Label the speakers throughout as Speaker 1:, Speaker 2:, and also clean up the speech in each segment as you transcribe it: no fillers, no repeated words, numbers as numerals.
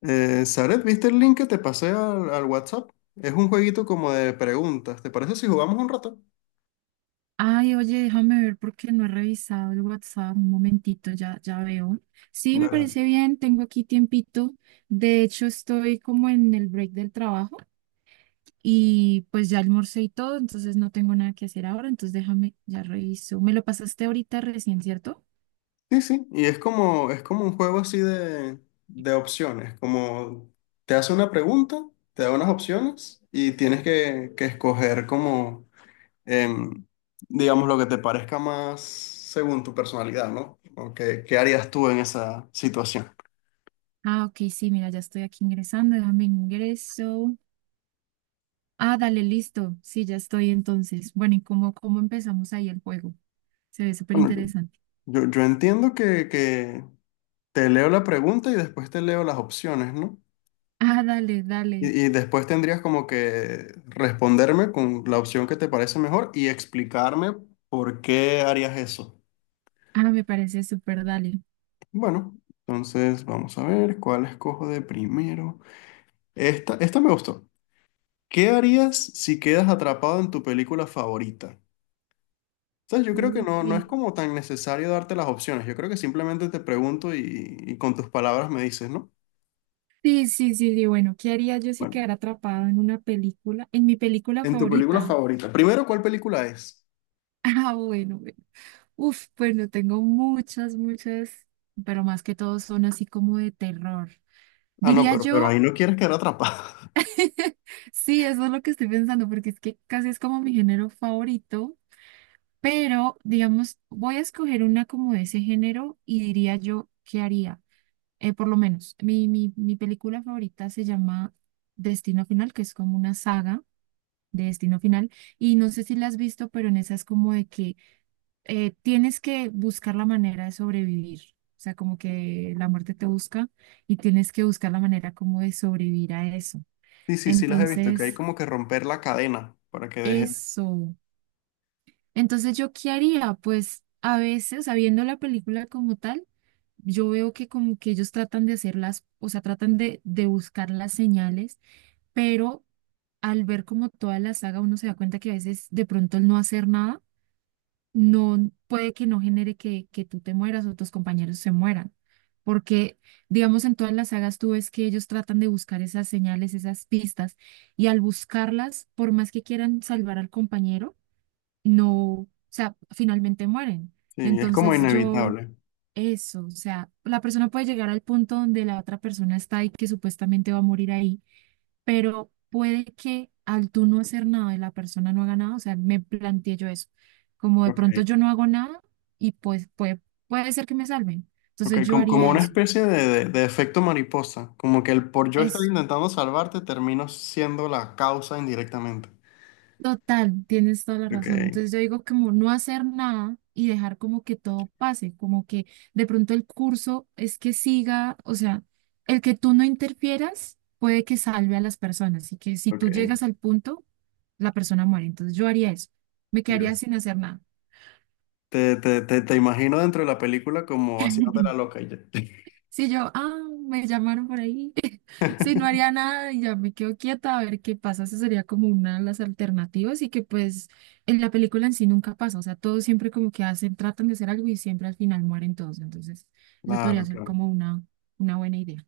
Speaker 1: Zaret, ¿viste el link que te pasé al, al WhatsApp? Es un jueguito como de preguntas. ¿Te parece si jugamos un rato?
Speaker 2: Ay, oye, déjame ver porque no he revisado el WhatsApp. Un momentito, ya veo. Sí, me
Speaker 1: Dale.
Speaker 2: parece bien, tengo aquí tiempito. De hecho, estoy como en el break del trabajo y pues ya almorcé y todo, entonces no tengo nada que hacer ahora, entonces déjame, ya reviso. Me lo pasaste ahorita recién, ¿cierto?
Speaker 1: Sí, sí. Y es como un juego así de opciones. Como te hace una pregunta, te da unas opciones y tienes que escoger como, em, digamos, lo que te parezca más según tu personalidad, ¿no? O qué, qué harías tú en esa situación.
Speaker 2: Ah, ok, sí, mira, ya estoy aquí ingresando, déjame ingreso. Ah, dale, listo. Sí, ya estoy entonces. Bueno, ¿y cómo empezamos ahí el juego? Se ve súper
Speaker 1: Bueno,
Speaker 2: interesante.
Speaker 1: yo entiendo que te leo la pregunta y después te leo las opciones, ¿no?
Speaker 2: Ah, dale, dale.
Speaker 1: Y después tendrías como que responderme con la opción que te parece mejor y explicarme por qué harías eso.
Speaker 2: Ah, me parece súper, dale.
Speaker 1: Bueno, entonces vamos a ver cuál escojo de primero. Esta me gustó. ¿Qué harías si quedas atrapado en tu película favorita? O sea, yo creo que no, no es
Speaker 2: Ok.
Speaker 1: como tan necesario darte las opciones. Yo creo que simplemente te pregunto y con tus palabras me dices, ¿no?
Speaker 2: Sí, sí, sí, sí. Bueno, ¿qué haría yo si
Speaker 1: Bueno,
Speaker 2: quedara atrapado en una película? En mi película
Speaker 1: en tu película
Speaker 2: favorita.
Speaker 1: favorita. Primero, ¿cuál película es?
Speaker 2: Ah, bueno, bueno. Uf, bueno, tengo muchas, muchas, pero más que todo son así como de terror.
Speaker 1: Ah, no,
Speaker 2: Diría
Speaker 1: pero
Speaker 2: yo,
Speaker 1: ahí no quieres quedar atrapado.
Speaker 2: sí, eso es lo que estoy pensando, porque es que casi es como mi género favorito, pero digamos, voy a escoger una como de ese género y diría yo, ¿qué haría? Por lo menos, mi película favorita se llama Destino Final, que es como una saga de Destino Final. Y no sé si la has visto, pero en esa es como de que tienes que buscar la manera de sobrevivir. O sea, como que la muerte te busca y tienes que buscar la manera como de sobrevivir a eso.
Speaker 1: Sí, sí, sí las he visto, que hay
Speaker 2: Entonces,
Speaker 1: como que romper la cadena para que deje.
Speaker 2: eso. Entonces, ¿yo qué haría? Pues a veces, sabiendo la película como tal, yo veo que como que ellos tratan de hacerlas, o sea, tratan de buscar las señales, pero al ver como toda la saga uno se da cuenta que a veces de pronto el no hacer nada no puede que no genere que tú te mueras o tus compañeros se mueran. Porque, digamos, en todas las sagas tú ves que ellos tratan de buscar esas señales, esas pistas, y al buscarlas, por más que quieran salvar al compañero, no, o sea, finalmente mueren.
Speaker 1: Sí, es como
Speaker 2: Entonces yo,
Speaker 1: inevitable.
Speaker 2: eso, o sea, la persona puede llegar al punto donde la otra persona está y que supuestamente va a morir ahí, pero puede que al tú no hacer nada y la persona no haga nada, o sea, me planteé yo eso, como de
Speaker 1: Ok.
Speaker 2: pronto yo no hago nada y pues puede ser que me salven,
Speaker 1: Ok,
Speaker 2: entonces yo
Speaker 1: como
Speaker 2: haría
Speaker 1: una
Speaker 2: eso,
Speaker 1: especie de, de efecto mariposa. Como que el por yo estar
Speaker 2: es
Speaker 1: intentando salvarte termino siendo la causa indirectamente.
Speaker 2: total, tienes toda la
Speaker 1: Ok,
Speaker 2: razón, entonces yo digo como no hacer nada y dejar como que todo pase, como que de pronto el curso es que siga, o sea, el que tú no interfieras puede que salve a las personas y que si tú
Speaker 1: ok.
Speaker 2: llegas al punto, la persona muere, entonces yo haría eso, me quedaría
Speaker 1: Dios.
Speaker 2: sin hacer nada.
Speaker 1: Te imagino dentro de la película como haciéndote la loca y ya.
Speaker 2: Si yo, ah, me llamaron por ahí. Si no haría nada y ya me quedo quieta a ver qué pasa, esa sería como una de las alternativas y que pues en la película en sí nunca pasa, o sea, todos siempre como que hacen, tratan de hacer algo y siempre al final mueren todos, entonces esa podría
Speaker 1: Claro,
Speaker 2: ser
Speaker 1: claro.
Speaker 2: como una buena idea.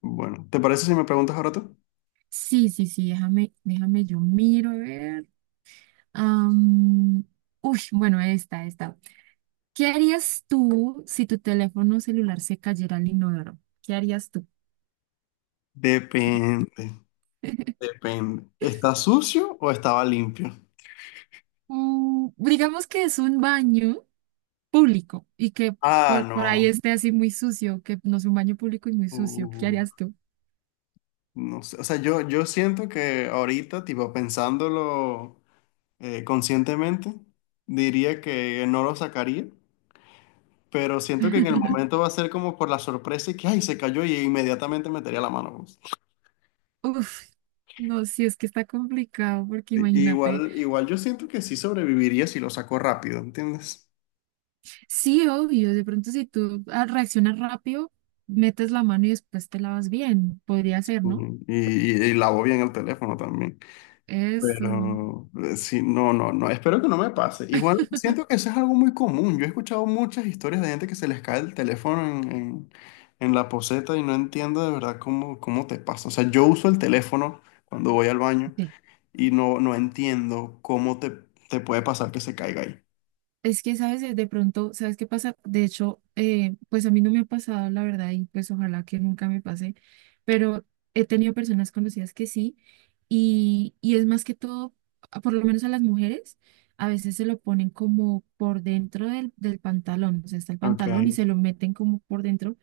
Speaker 1: Bueno, ¿te parece si me preguntas ahora tú?
Speaker 2: Sí, sí, sí, déjame, yo miro, a ver. Am, uy, bueno, esta, esta. ¿Qué harías tú si tu teléfono celular se cayera al inodoro? ¿Qué harías tú?
Speaker 1: Depende, depende. ¿Está sucio o estaba limpio?
Speaker 2: Mm, digamos que es un baño público y que
Speaker 1: Ah,
Speaker 2: por ahí
Speaker 1: no.
Speaker 2: esté así muy sucio, que no es un baño público y muy sucio. ¿Qué
Speaker 1: Uh,
Speaker 2: harías tú?
Speaker 1: No sé, o sea, yo siento que ahorita, tipo, pensándolo conscientemente, diría que no lo sacaría, pero siento que en el momento va a ser como por la sorpresa y que, ay, se cayó y inmediatamente metería la mano. Pues.
Speaker 2: Uf, no, sí es que está complicado, porque imagínate,
Speaker 1: Igual, igual yo siento que sí sobreviviría si lo saco rápido, ¿entiendes?
Speaker 2: sí, obvio, de pronto si tú reaccionas rápido, metes la mano y después te lavas bien, podría ser, ¿no?
Speaker 1: Ujú. Y lavo bien el teléfono también.
Speaker 2: Eso,
Speaker 1: Pero sí, no, no, no, espero que no me pase. Igual siento que eso es algo muy común. Yo he escuchado muchas historias de gente que se les cae el teléfono en, en la poceta y no entiendo de verdad cómo, cómo te pasa. O sea, yo uso el teléfono cuando voy al baño
Speaker 2: sí.
Speaker 1: y no, no entiendo cómo te, te puede pasar que se caiga ahí.
Speaker 2: Es que, ¿sabes? De pronto, ¿sabes qué pasa? De hecho, pues a mí no me ha pasado, la verdad, y pues ojalá que nunca me pase, pero he tenido personas conocidas que sí, y es más que todo, a- por lo menos a las mujeres, a veces se lo ponen como por dentro del pantalón, o sea, está el
Speaker 1: Ok,
Speaker 2: pantalón y se lo meten como por dentro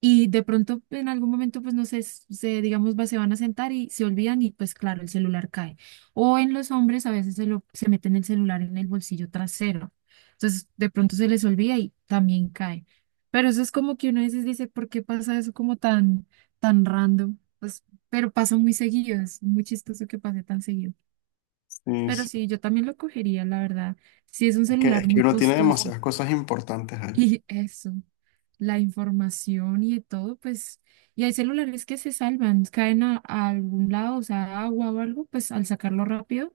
Speaker 2: y de pronto en algún momento, pues no sé, s- se, digamos, va, se van a sentar y se olvidan y pues claro, el celular cae. O en los hombres a veces se, lo, se meten el celular en el bolsillo trasero. Entonces de pronto se les olvida y también cae. Pero eso es como que uno a veces dice, ¿por qué pasa eso como tan, tan random? Pues, pero pasa muy seguido, es muy chistoso que pase tan seguido.
Speaker 1: sí,
Speaker 2: Pero
Speaker 1: sí.
Speaker 2: sí, yo también lo cogería, la verdad. Si es un celular
Speaker 1: Es que
Speaker 2: muy
Speaker 1: uno tiene
Speaker 2: costoso.
Speaker 1: demasiadas cosas importantes ahí.
Speaker 2: Y eso, la información y de todo, pues, y hay celulares que se salvan, caen a algún lado, o sea, agua o algo, pues al sacarlo rápido,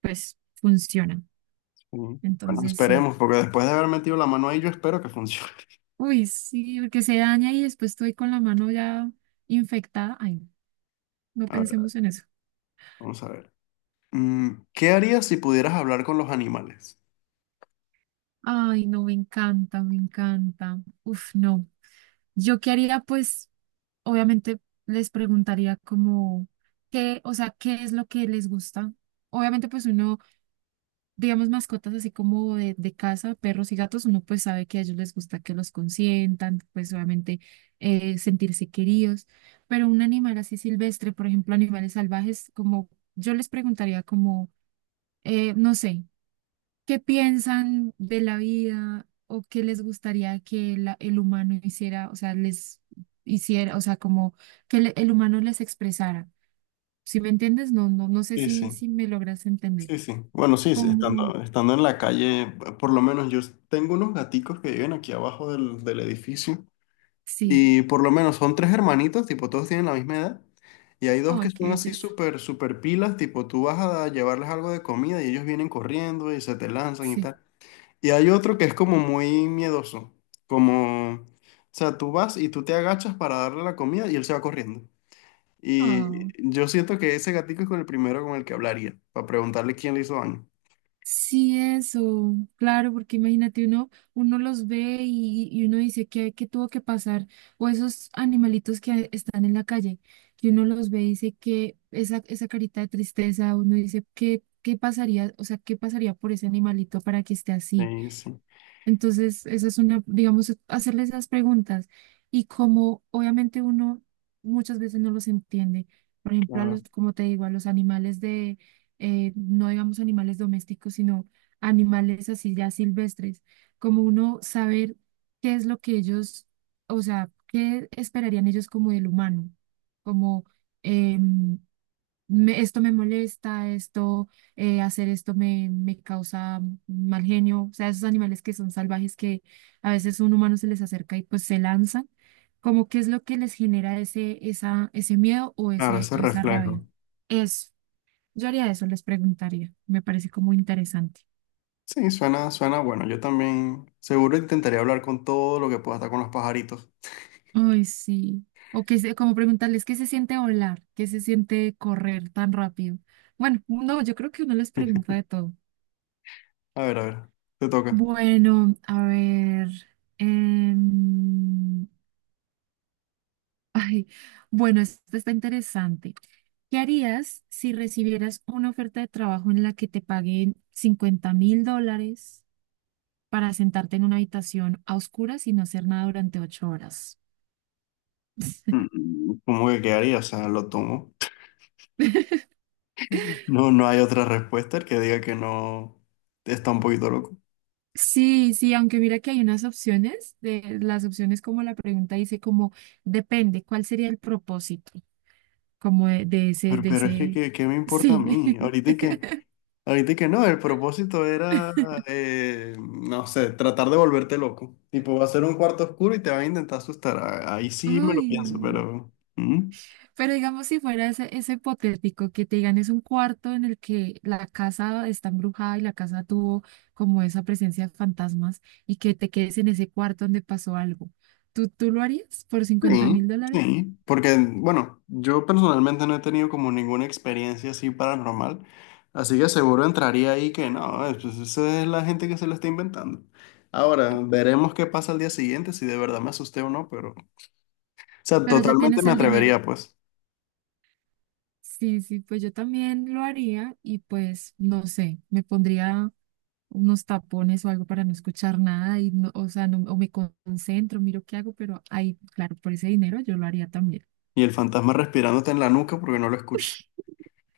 Speaker 2: pues funciona.
Speaker 1: Sí. Bueno,
Speaker 2: Entonces, sí.
Speaker 1: esperemos, porque después de haber metido la mano ahí, yo espero que funcione.
Speaker 2: Uy, sí, porque se daña y después estoy con la mano ya infectada. Ay, no
Speaker 1: A ver,
Speaker 2: pensemos en eso.
Speaker 1: vamos a ver. ¿Qué harías si pudieras hablar con los animales?
Speaker 2: Ay, no, me encanta, me encanta. Uf, no. Yo qué haría, pues, obviamente les preguntaría como, ¿qué, o sea, qué es lo que les gusta? Obviamente, pues uno digamos, mascotas así como de casa, perros y gatos, uno pues sabe que a ellos les gusta que los consientan, pues obviamente sentirse queridos, pero un animal así silvestre, por ejemplo, animales salvajes, como yo les preguntaría como, no sé, ¿qué piensan de la vida o qué les gustaría que la- el humano hiciera, o sea, les hiciera, o sea, como que le- el humano les expresara? Si me entiendes, no sé
Speaker 1: Sí,
Speaker 2: si,
Speaker 1: sí,
Speaker 2: si me logras entender.
Speaker 1: sí, sí. Bueno, sí, sí,
Speaker 2: Como,
Speaker 1: estando, estando en la calle, por lo menos yo tengo unos gaticos que viven aquí abajo del, del edificio
Speaker 2: sí.
Speaker 1: y por lo menos son tres hermanitos, tipo todos tienen la misma edad y hay dos
Speaker 2: Ay,
Speaker 1: que
Speaker 2: qué
Speaker 1: son así
Speaker 2: belleza.
Speaker 1: súper, súper pilas, tipo tú vas a llevarles algo de comida y ellos vienen corriendo y se te lanzan y
Speaker 2: Sí.
Speaker 1: tal. Y hay otro que es como muy miedoso, como, o sea, tú vas y tú te agachas para darle la comida y él se va corriendo.
Speaker 2: Ah,
Speaker 1: Y yo siento que ese gatico es con el primero con el que hablaría, para preguntarle quién le hizo daño.
Speaker 2: sí, eso. Claro, porque imagínate, uno, uno los ve y uno dice que tuvo que pasar. O esos animalitos que están en la calle, que uno los ve y dice que esa carita de tristeza, uno dice, ¿qué, qué pasaría? O sea, ¿qué pasaría por ese animalito para que esté así?
Speaker 1: Sí, sí,
Speaker 2: Entonces, esa es una, digamos, hacerle esas preguntas. Y como obviamente uno muchas veces no los entiende, por ejemplo, a
Speaker 1: claro.
Speaker 2: los, como te digo, a los animales de, no digamos animales domésticos, sino animales así ya silvestres, como uno saber qué es lo que ellos, o sea, qué esperarían ellos como del humano, como, em, me- esto me molesta, esto, hacer esto me, me causa mal genio. O sea, esos animales que son salvajes que a veces un humano se les acerca y pues se lanzan, como qué es lo que les genera ese, esa, ese miedo o
Speaker 1: Claro,
Speaker 2: ese,
Speaker 1: ese
Speaker 2: esa rabia.
Speaker 1: reflejo.
Speaker 2: Eso, yo haría eso, les preguntaría. Me parece como interesante.
Speaker 1: Sí, suena, suena bueno. Yo también seguro intentaría hablar con todo lo que pueda estar con los pajaritos.
Speaker 2: Ay, sí. O que se- como preguntarles qué se siente volar, qué se siente correr tan rápido. Bueno, no, yo creo que uno les pregunta de todo.
Speaker 1: A ver, te toca.
Speaker 2: Bueno, a ver. em, ay, bueno, esto está interesante. ¿Qué harías si recibieras una oferta de trabajo en la que te paguen $50.000 para sentarte en una habitación a oscuras y no hacer nada durante 8 horas?
Speaker 1: ¿Cómo que quedaría? O sea, lo tomo. No, no hay otra respuesta el que diga que no está un poquito loco.
Speaker 2: Sí, sí, aunque mira que hay unas opciones, de, las opciones como la pregunta dice como depende, ¿cuál sería el propósito? Como de ese, de
Speaker 1: Pero es
Speaker 2: ese,
Speaker 1: que, ¿qué me importa a
Speaker 2: sí.
Speaker 1: mí? Ahorita que ahorita que no, el propósito era, no sé, tratar de volverte loco. Tipo, va a ser un cuarto oscuro y te va a intentar asustar. Ahí sí me
Speaker 2: Uy.
Speaker 1: lo pienso, pero
Speaker 2: Pero digamos, si fuera ese, ese hipotético que te digan es un cuarto en el que la casa está embrujada y la casa tuvo como esa presencia de fantasmas y que te quedes en ese cuarto donde pasó algo, ¿tú lo harías por cincuenta
Speaker 1: sí,
Speaker 2: mil dólares?
Speaker 1: sí. Porque, bueno, yo personalmente no he tenido como ninguna experiencia así paranormal. Así que seguro entraría ahí que no, pues esa es la gente que se lo está inventando. Ahora, veremos qué pasa al día siguiente, si de verdad me asusté o no, pero... O sea,
Speaker 2: Pero ya
Speaker 1: totalmente
Speaker 2: tienes
Speaker 1: me
Speaker 2: el dinero.
Speaker 1: atrevería, pues.
Speaker 2: Sí, sí, pues yo también lo haría y pues no sé, me pondría unos tapones o algo para no escuchar nada y no, o sea, no- o me concentro, miro qué hago, pero ahí, claro, por ese dinero yo lo haría también.
Speaker 1: Y el fantasma respirándote en la nuca porque no lo escuchas.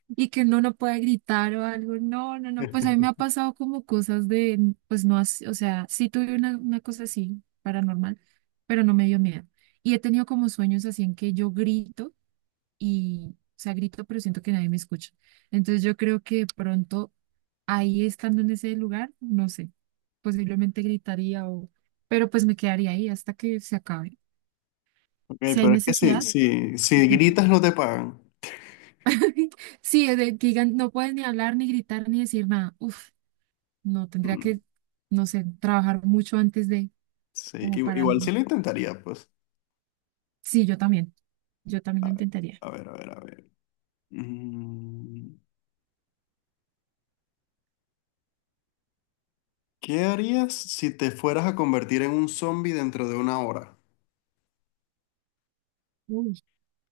Speaker 2: Y que uno no puede gritar o algo. No, no, no, pues a mí me ha pasado como cosas de, pues no, as- o sea, sí tuve una cosa así, paranormal, pero no me dio miedo. Y he tenido como sueños así en que yo grito y, o sea, grito, pero siento que nadie me escucha. Entonces yo creo que de pronto ahí estando en ese lugar, no sé, posiblemente gritaría o, pero pues me quedaría ahí hasta que se acabe.
Speaker 1: Ok,
Speaker 2: Si hay
Speaker 1: pero es que si,
Speaker 2: necesidad,
Speaker 1: si, si gritas no te pagan.
Speaker 2: sí, de- digan, no pueden ni hablar, ni gritar, ni decir nada. Uf, no, tendría
Speaker 1: Mm,
Speaker 2: que, no sé, trabajar mucho antes de,
Speaker 1: Sí,
Speaker 2: como para...
Speaker 1: igual sí lo intentaría, pues.
Speaker 2: Sí, yo también. Yo también
Speaker 1: A,
Speaker 2: lo intentaría.
Speaker 1: a ver, a ver, a ver. Mm, ¿Qué harías si te fueras a convertir en un zombie dentro de una hora?
Speaker 2: Uy,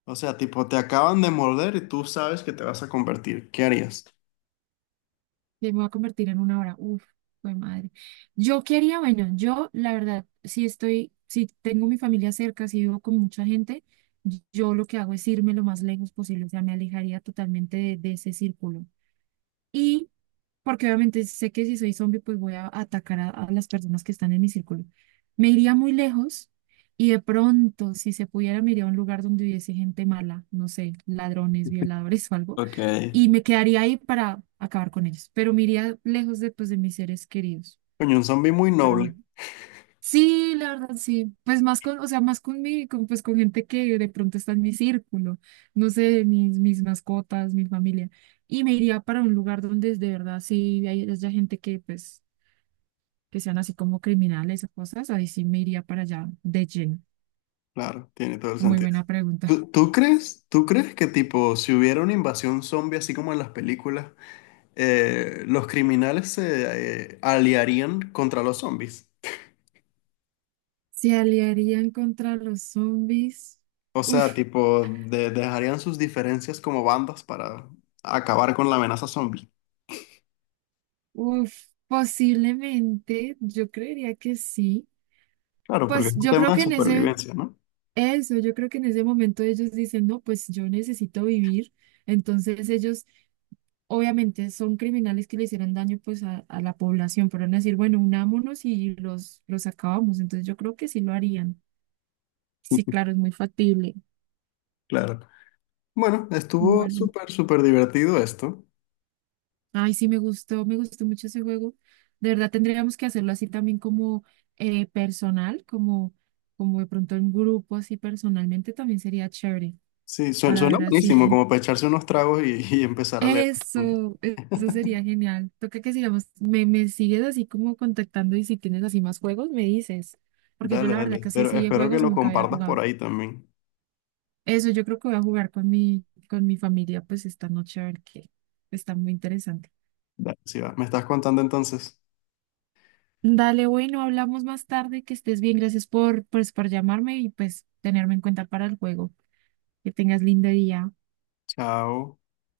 Speaker 1: O sea, tipo, te acaban de morder y tú sabes que te vas a convertir. ¿Qué harías?
Speaker 2: me voy a convertir en 1 hora. Uf, fue madre. Yo quería, bueno, yo la verdad, si estoy, si tengo mi familia cerca, si vivo con mucha gente, yo lo que hago es irme lo más lejos posible. O sea, me alejaría totalmente de ese círculo. Y porque obviamente sé que si soy zombie, pues voy a atacar a las personas que están en mi círculo. Me iría muy lejos y de pronto, si se pudiera, me iría a un lugar donde hubiese gente mala, no sé, ladrones, violadores o algo,
Speaker 1: Ok.
Speaker 2: y me quedaría ahí para acabar con ellos, pero me iría lejos de, pues, de mis seres queridos,
Speaker 1: Coño, un zombie muy
Speaker 2: para
Speaker 1: noble.
Speaker 2: nada. Sí, la verdad, sí. Pues más con, o sea, más con mi, con, pues con gente que de pronto está en mi círculo, no sé, mis mascotas, mi familia. Y me iría para un lugar donde de verdad sí hay- haya gente que, pues, que sean así como criminales o cosas, ahí sí me iría para allá de lleno.
Speaker 1: Claro, tiene todo el
Speaker 2: Muy
Speaker 1: sentido.
Speaker 2: buena pregunta.
Speaker 1: ¿Tú, tú crees, ¿tú crees que tipo, si hubiera una invasión zombie así como en las películas los criminales se aliarían contra los zombies?
Speaker 2: ¿Se aliarían contra los zombies?
Speaker 1: O sea,
Speaker 2: Uf,
Speaker 1: tipo, dejarían sus diferencias como bandas para acabar con la amenaza zombie.
Speaker 2: uf, posiblemente, yo creería que sí.
Speaker 1: Claro, porque
Speaker 2: Pues
Speaker 1: es un
Speaker 2: yo creo
Speaker 1: tema de
Speaker 2: que en ese,
Speaker 1: supervivencia, ¿no?
Speaker 2: eso, yo creo que en ese momento ellos dicen, no, pues yo necesito vivir. Entonces ellos obviamente son criminales que le hicieron daño pues a la población, pero van a decir, bueno, unámonos y los acabamos. Entonces yo creo que sí lo harían. Sí, claro, es muy factible.
Speaker 1: Claro. Bueno, estuvo
Speaker 2: Bueno,
Speaker 1: súper, súper divertido esto.
Speaker 2: ay, sí, me gustó mucho ese juego. De verdad tendríamos que hacerlo así también como personal, como, como de pronto en grupo, así personalmente también sería chévere
Speaker 1: Sí,
Speaker 2: para
Speaker 1: suena
Speaker 2: ver
Speaker 1: buenísimo,
Speaker 2: así.
Speaker 1: como para echarse unos tragos y, y empezar a leer.
Speaker 2: Eso sería genial. Toca que sigamos, me sigues así como contactando y si tienes así más juegos, me dices. Porque yo
Speaker 1: Dale,
Speaker 2: la
Speaker 1: dale.
Speaker 2: verdad casi
Speaker 1: Espero,
Speaker 2: así de
Speaker 1: espero que
Speaker 2: juegos
Speaker 1: lo
Speaker 2: nunca había
Speaker 1: compartas por
Speaker 2: jugado.
Speaker 1: ahí también.
Speaker 2: Eso yo creo que voy a jugar con mi familia pues esta noche a ver qué. Está muy interesante.
Speaker 1: Dale, sí va. Me estás contando entonces.
Speaker 2: Dale, bueno, hablamos más tarde, que estés bien. Gracias por, pues, por llamarme y pues tenerme en cuenta para el juego. Que tengas lindo día.
Speaker 1: Chao.